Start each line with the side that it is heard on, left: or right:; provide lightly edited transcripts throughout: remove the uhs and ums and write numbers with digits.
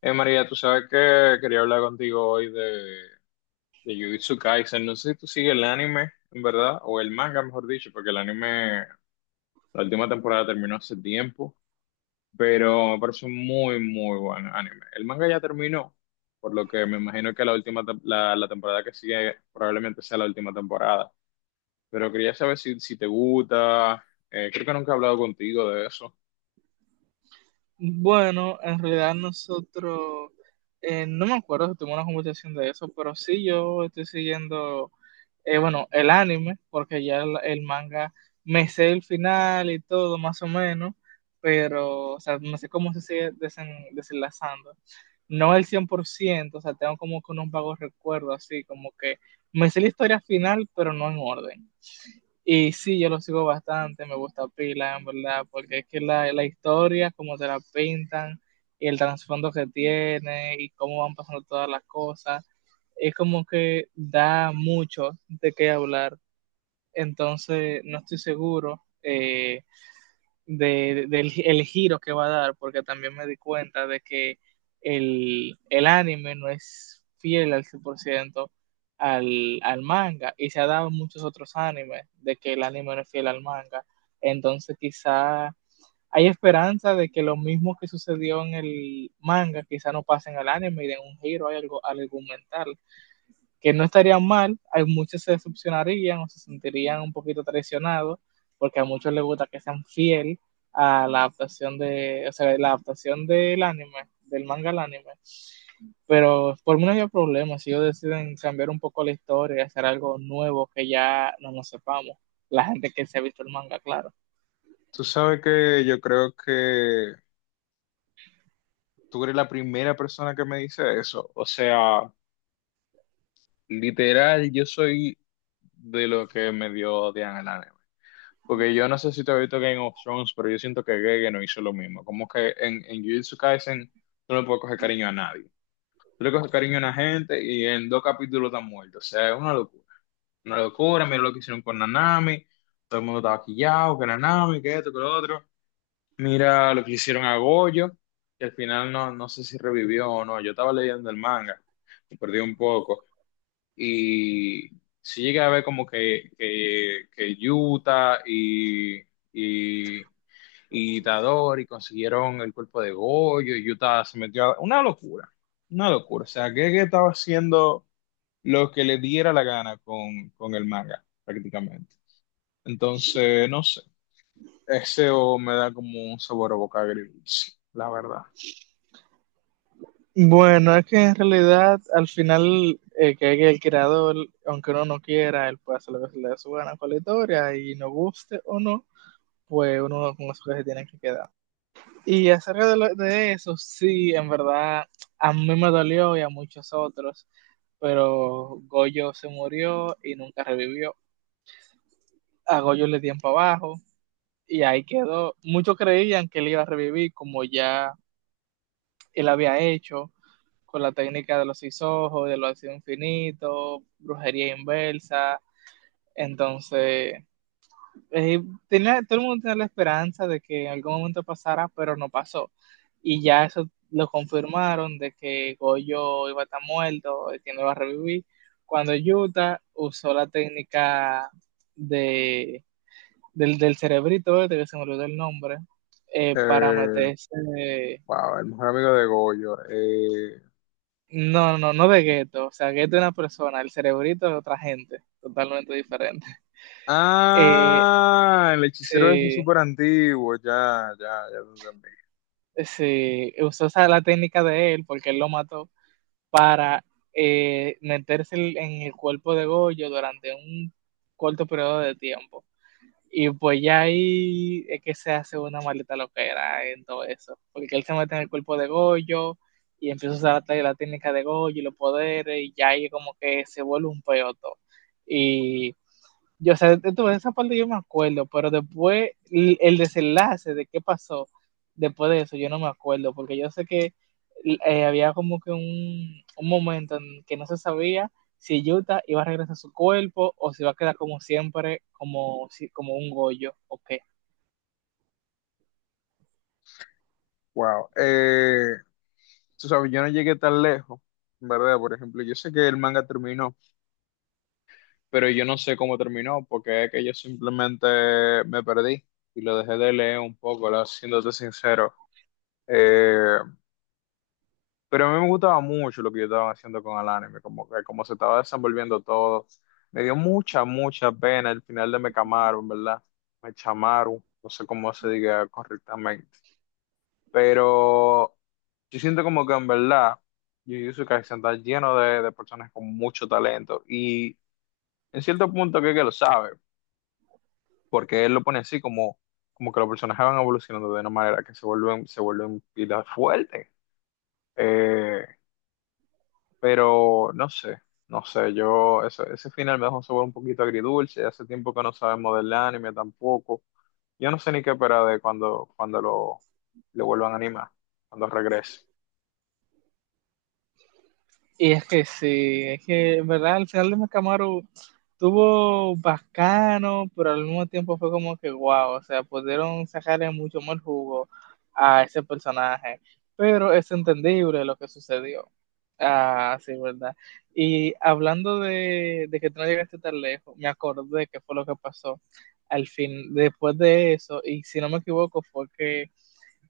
left: María, tú sabes que quería hablar contigo hoy de Jujutsu Kaisen. No sé si tú sigues el anime, en verdad, o el manga, mejor dicho, porque el anime, la última temporada terminó hace tiempo, pero me parece un muy, muy buen anime. El manga ya terminó, por lo que me imagino que la última, la temporada que sigue probablemente sea la última temporada. Pero quería saber si, si te gusta. Creo que nunca he hablado contigo de eso.
right: Bueno, en realidad nosotros, no me acuerdo si tuvimos una conversación de eso, pero sí yo estoy siguiendo, bueno, el anime, porque ya el manga me sé el final y todo, más o menos, pero, o sea, no sé cómo se sigue desenlazando. No el 100%, o sea, tengo como que unos vagos recuerdos, así como que me sé la historia final, pero no en orden. Y sí, yo lo sigo bastante, me gusta pila, en verdad, porque es que la historia, como te la pintan, y el trasfondo que tiene, y cómo van pasando todas las cosas, es como que da mucho de qué hablar. Entonces, no estoy seguro. De- del el giro que va a dar, porque también me di cuenta de que el anime no es fiel al 100% al manga, y se ha dado en muchos otros animes de que el anime no es fiel al manga. Entonces quizá hay esperanza de que lo mismo que sucedió en el manga quizá no pase en el anime y den un giro al argumental que no estarían mal, hay muchos se decepcionarían o se sentirían un poquito traicionados, porque a muchos les gusta que sean fiel a la adaptación de, o sea, la adaptación del anime, del manga al anime. Pero por mí no había problema si ellos deciden cambiar un poco la historia, hacer algo nuevo que ya no nos sepamos. La gente que se ha visto el manga, claro.
left: Tú sabes que yo creo que tú eres la primera persona que me dice eso. O sea. Literal, yo soy de lo que me dio odian el anime. Porque yo no sé si te has visto Game of Thrones, pero yo siento que Gege no hizo lo mismo. Como que en Jujutsu Kaisen tú no le puedes coger cariño a nadie. Tú le coges cariño a una gente y en dos capítulos están muertos. O sea, es una locura. Una locura, mira lo que hicieron con Nanami. Todo el mundo estaba quillado, que Nanami, que esto, que lo otro. Mira lo que hicieron a Goyo, que al final no, no sé si revivió o no. Yo estaba leyendo el manga, me perdí un poco y sí llegué a ver como que, que Utah y, y Dador y consiguieron el cuerpo de Goyo y Utah se metió a... Una locura, una locura. O sea, que estaba haciendo lo que le diera la gana con el manga, prácticamente. Entonces, no sé, ese o me da como un sabor a boca agridulce, la verdad.
right: Bueno, es que en realidad al final que el creador, aunque uno no quiera, él puede hacer lo que se le dé su gana con la historia y no guste o no, pues uno con eso que se tiene que quedar. Y acerca de eso, sí, en verdad, a mí me dolió y a muchos otros, pero Goyo se murió y nunca revivió. A Goyo le dieron para abajo y ahí quedó. Muchos creían que él iba a revivir como ya él había hecho con la técnica de los seis ojos, de los ácidos infinitos, brujería inversa. Entonces, eh, todo el mundo tenía la esperanza de que en algún momento pasara, pero no pasó. Y ya eso lo confirmaron de que Goyo iba a estar muerto, que no iba a revivir, cuando Utah usó la técnica de, del cerebrito, de que se me olvidó el nombre, para
left: Eh,
right: meterse...
left: wow, el mejor amigo de Goyo.
right: No, no, no de gueto. O sea, gueto es una persona, el cerebrito es otra gente, totalmente diferente. Eh,
left: Ah, el hechicero es
right: sí,
left: súper antiguo, ya, ya, ya lo entendí.
right: sí, usó esa, la técnica de él, porque él lo mató, para meterse en el cuerpo de Goyo durante un corto periodo de tiempo. Y pues ya ahí es que se hace una maleta loquera en todo eso, porque él se mete en el cuerpo de Goyo y empieza a usar la técnica de Goyo y los poderes, y ya ahí como que se vuelve un peoto. Y yo, o sea, entonces, esa parte yo me acuerdo, pero después el desenlace de qué pasó después de eso, yo no me acuerdo, porque yo sé que había como que un momento en que no se sabía si Yuta iba a regresar a su cuerpo o si iba a quedar como siempre, como, si- como un Goyo, ok.
left: Wow. Tú sabes, yo no llegué tan lejos, ¿verdad? Por ejemplo, yo sé que el manga terminó, pero yo no sé cómo terminó, porque es que yo simplemente me perdí y lo dejé de leer un poco, la- siéndote sincero. Eh, Pero a mí me gustaba mucho lo que yo estaba haciendo con el anime, como que como se estaba desenvolviendo todo. Me dio mucha, mucha pena el final de Mekamaru, en verdad. Mechamaru, no sé cómo se diga correctamente. Pero yo siento como que en verdad Jujutsu Kaisen está lleno de personas con mucho talento y en cierto punto creo que lo sabe, porque él lo pone así como, como que los personajes van evolucionando de una manera que se vuelven pilas fuertes. Eh, Pero no sé, no sé, yo ese final me dejó un sabor un poquito agridulce, hace tiempo que no sabemos del anime tampoco. Yo no sé ni qué esperar de cuando lo vuelvan a animar, cuando regrese.
right: Y es que sí, es que en verdad al final de Camaro tuvo bacano, pero al mismo tiempo fue como que guau, o sea, pudieron sacarle mucho más jugo a ese personaje, pero es entendible lo que sucedió. Ah, sí, verdad. Y hablando de que tú no llegaste tan lejos, me acordé que fue lo que pasó al fin, después de eso, y si no me equivoco, fue que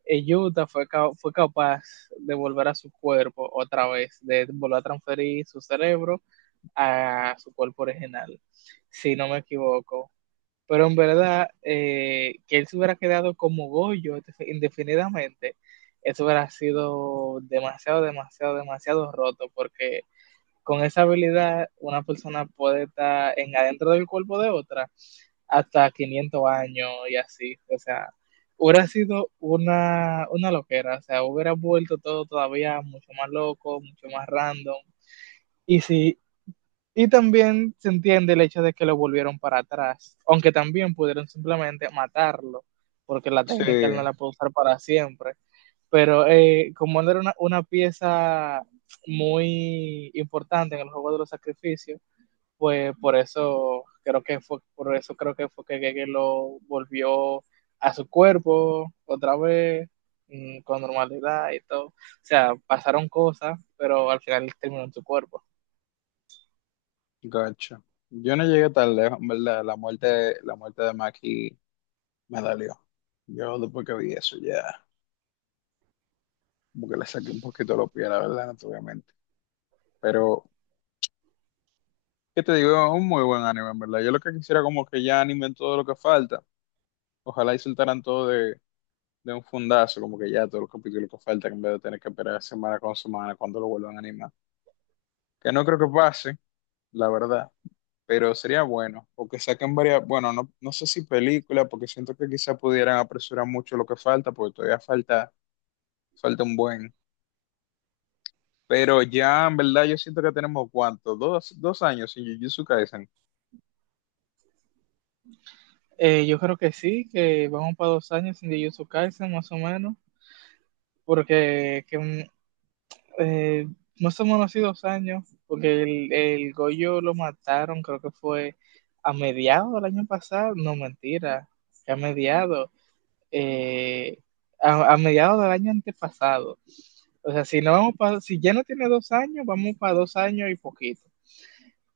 right: Utah fue capaz de volver a su cuerpo otra vez, de volver a transferir su cerebro a su cuerpo original, si no me equivoco. Pero en verdad, que él se hubiera quedado como Goyo indefinidamente, eso hubiera sido demasiado, demasiado, demasiado roto, porque con esa habilidad una persona puede estar en adentro del cuerpo de otra hasta 500 años y así, o sea, hubiera sido una loquera, o sea, hubiera vuelto todo todavía mucho más loco, mucho más random. Y sí, y también se entiende el hecho de que lo volvieron para atrás, aunque también pudieron simplemente matarlo, porque la
left: Sí,
right: técnica él no la puede usar para siempre. Pero como él era una pieza muy importante en el juego de los sacrificios, pues por eso creo que fue, por eso creo que fue que Gege lo volvió a su cuerpo otra vez con normalidad y todo. O sea, pasaron cosas, pero al final terminó en su cuerpo.
left: gacho. Yo no llegué tan lejos, en verdad. La muerte de Maki me dolió. Yo después que vi eso ya, como que le saqué un poquito los pies, la verdad, naturalmente. Pero, ¿qué te digo? Es un muy buen anime, en verdad. Yo lo que quisiera como que ya animen todo lo que falta. Ojalá y soltaran todo de un fundazo, como que ya todos los capítulos que faltan, en vez de tener que esperar semana con semana cuando lo vuelvan a animar. Que no creo que pase, la verdad, pero sería bueno, o que saquen varias, bueno, no, no sé si película, porque siento que quizá pudieran apresurar mucho lo que falta, porque todavía falta, falta un buen. Pero ya, en verdad, yo siento que tenemos, ¿cuánto? Dos, dos años sin Jujutsu Kaisen.
right: Yo creo que sí, que vamos para 2 años sin Jujutsu Kaisen más o menos, porque eh, más o menos así 2 años, porque el Goyo lo mataron, creo que fue a mediados del año pasado, no mentira, que a mediados, eh, mediados del año antepasado. O sea, si, no vamos para si ya no tiene 2 años, vamos para dos años y poquito.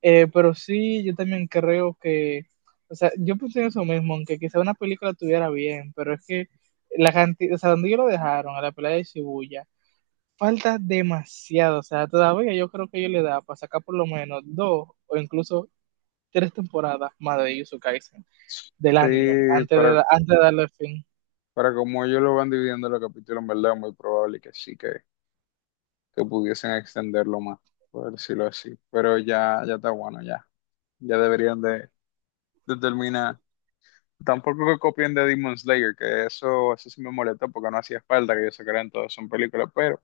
right: Pero sí, yo también creo que, o sea, yo pensé en eso mismo, aunque quizá una película estuviera bien, pero es que la cantidad, o sea, donde ellos lo dejaron, a la pelea de Shibuya, falta demasiado, o sea, todavía yo creo que ellos le da para sacar por lo menos dos o incluso tres temporadas más de Yuzu Kaisen, del anime,
left: Sí,
right: antes de, darle fin.
left: para como ellos lo van dividiendo los capítulos, en verdad, muy probable que sí, que pudiesen extenderlo más, por decirlo así. Pero ya, ya está bueno, ya. Ya deberían de terminar. Tampoco que copien de Demon Slayer, que eso sí me molesta porque no hacía falta que ellos sacaran todas son películas, pero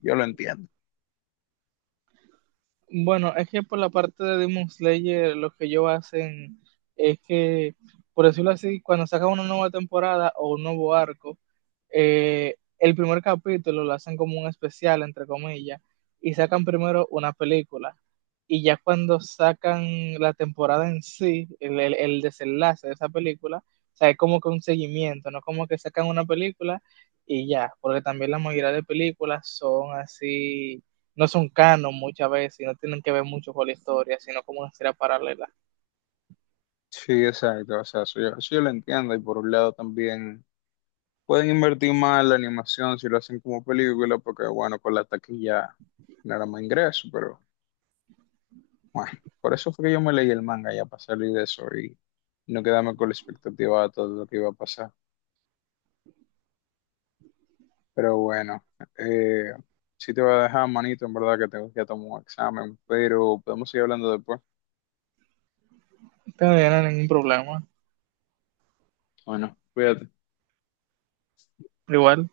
left: yo lo entiendo.
right: Bueno, es que por la parte de Demon Slayer, lo que ellos hacen es que, por decirlo así, cuando sacan una nueva temporada o un nuevo arco, el primer capítulo lo hacen como un especial, entre comillas, y sacan primero una película. Y ya cuando sacan la temporada en sí, el desenlace de esa película, o sea, es como que un seguimiento, no como que sacan una película y ya, porque también la mayoría de películas son así no son canon muchas veces y no tienen que ver mucho con la historia, sino como una historia paralela.
left: Sí, exacto, o sea, eso yo lo entiendo y por un lado también pueden invertir más en la animación si lo hacen como película porque bueno, con la taquilla generan más ingreso, pero bueno, por eso fue que yo me leí el manga ya para salir de eso y no quedarme con la expectativa de todo lo que iba a pasar. Pero bueno, eh, sí te voy a dejar, manito, en verdad que tengo que ir a tomar un examen, pero podemos seguir hablando después.
right: No tendrían ningún problema.
left: Bueno, cuídate.
right: Igual,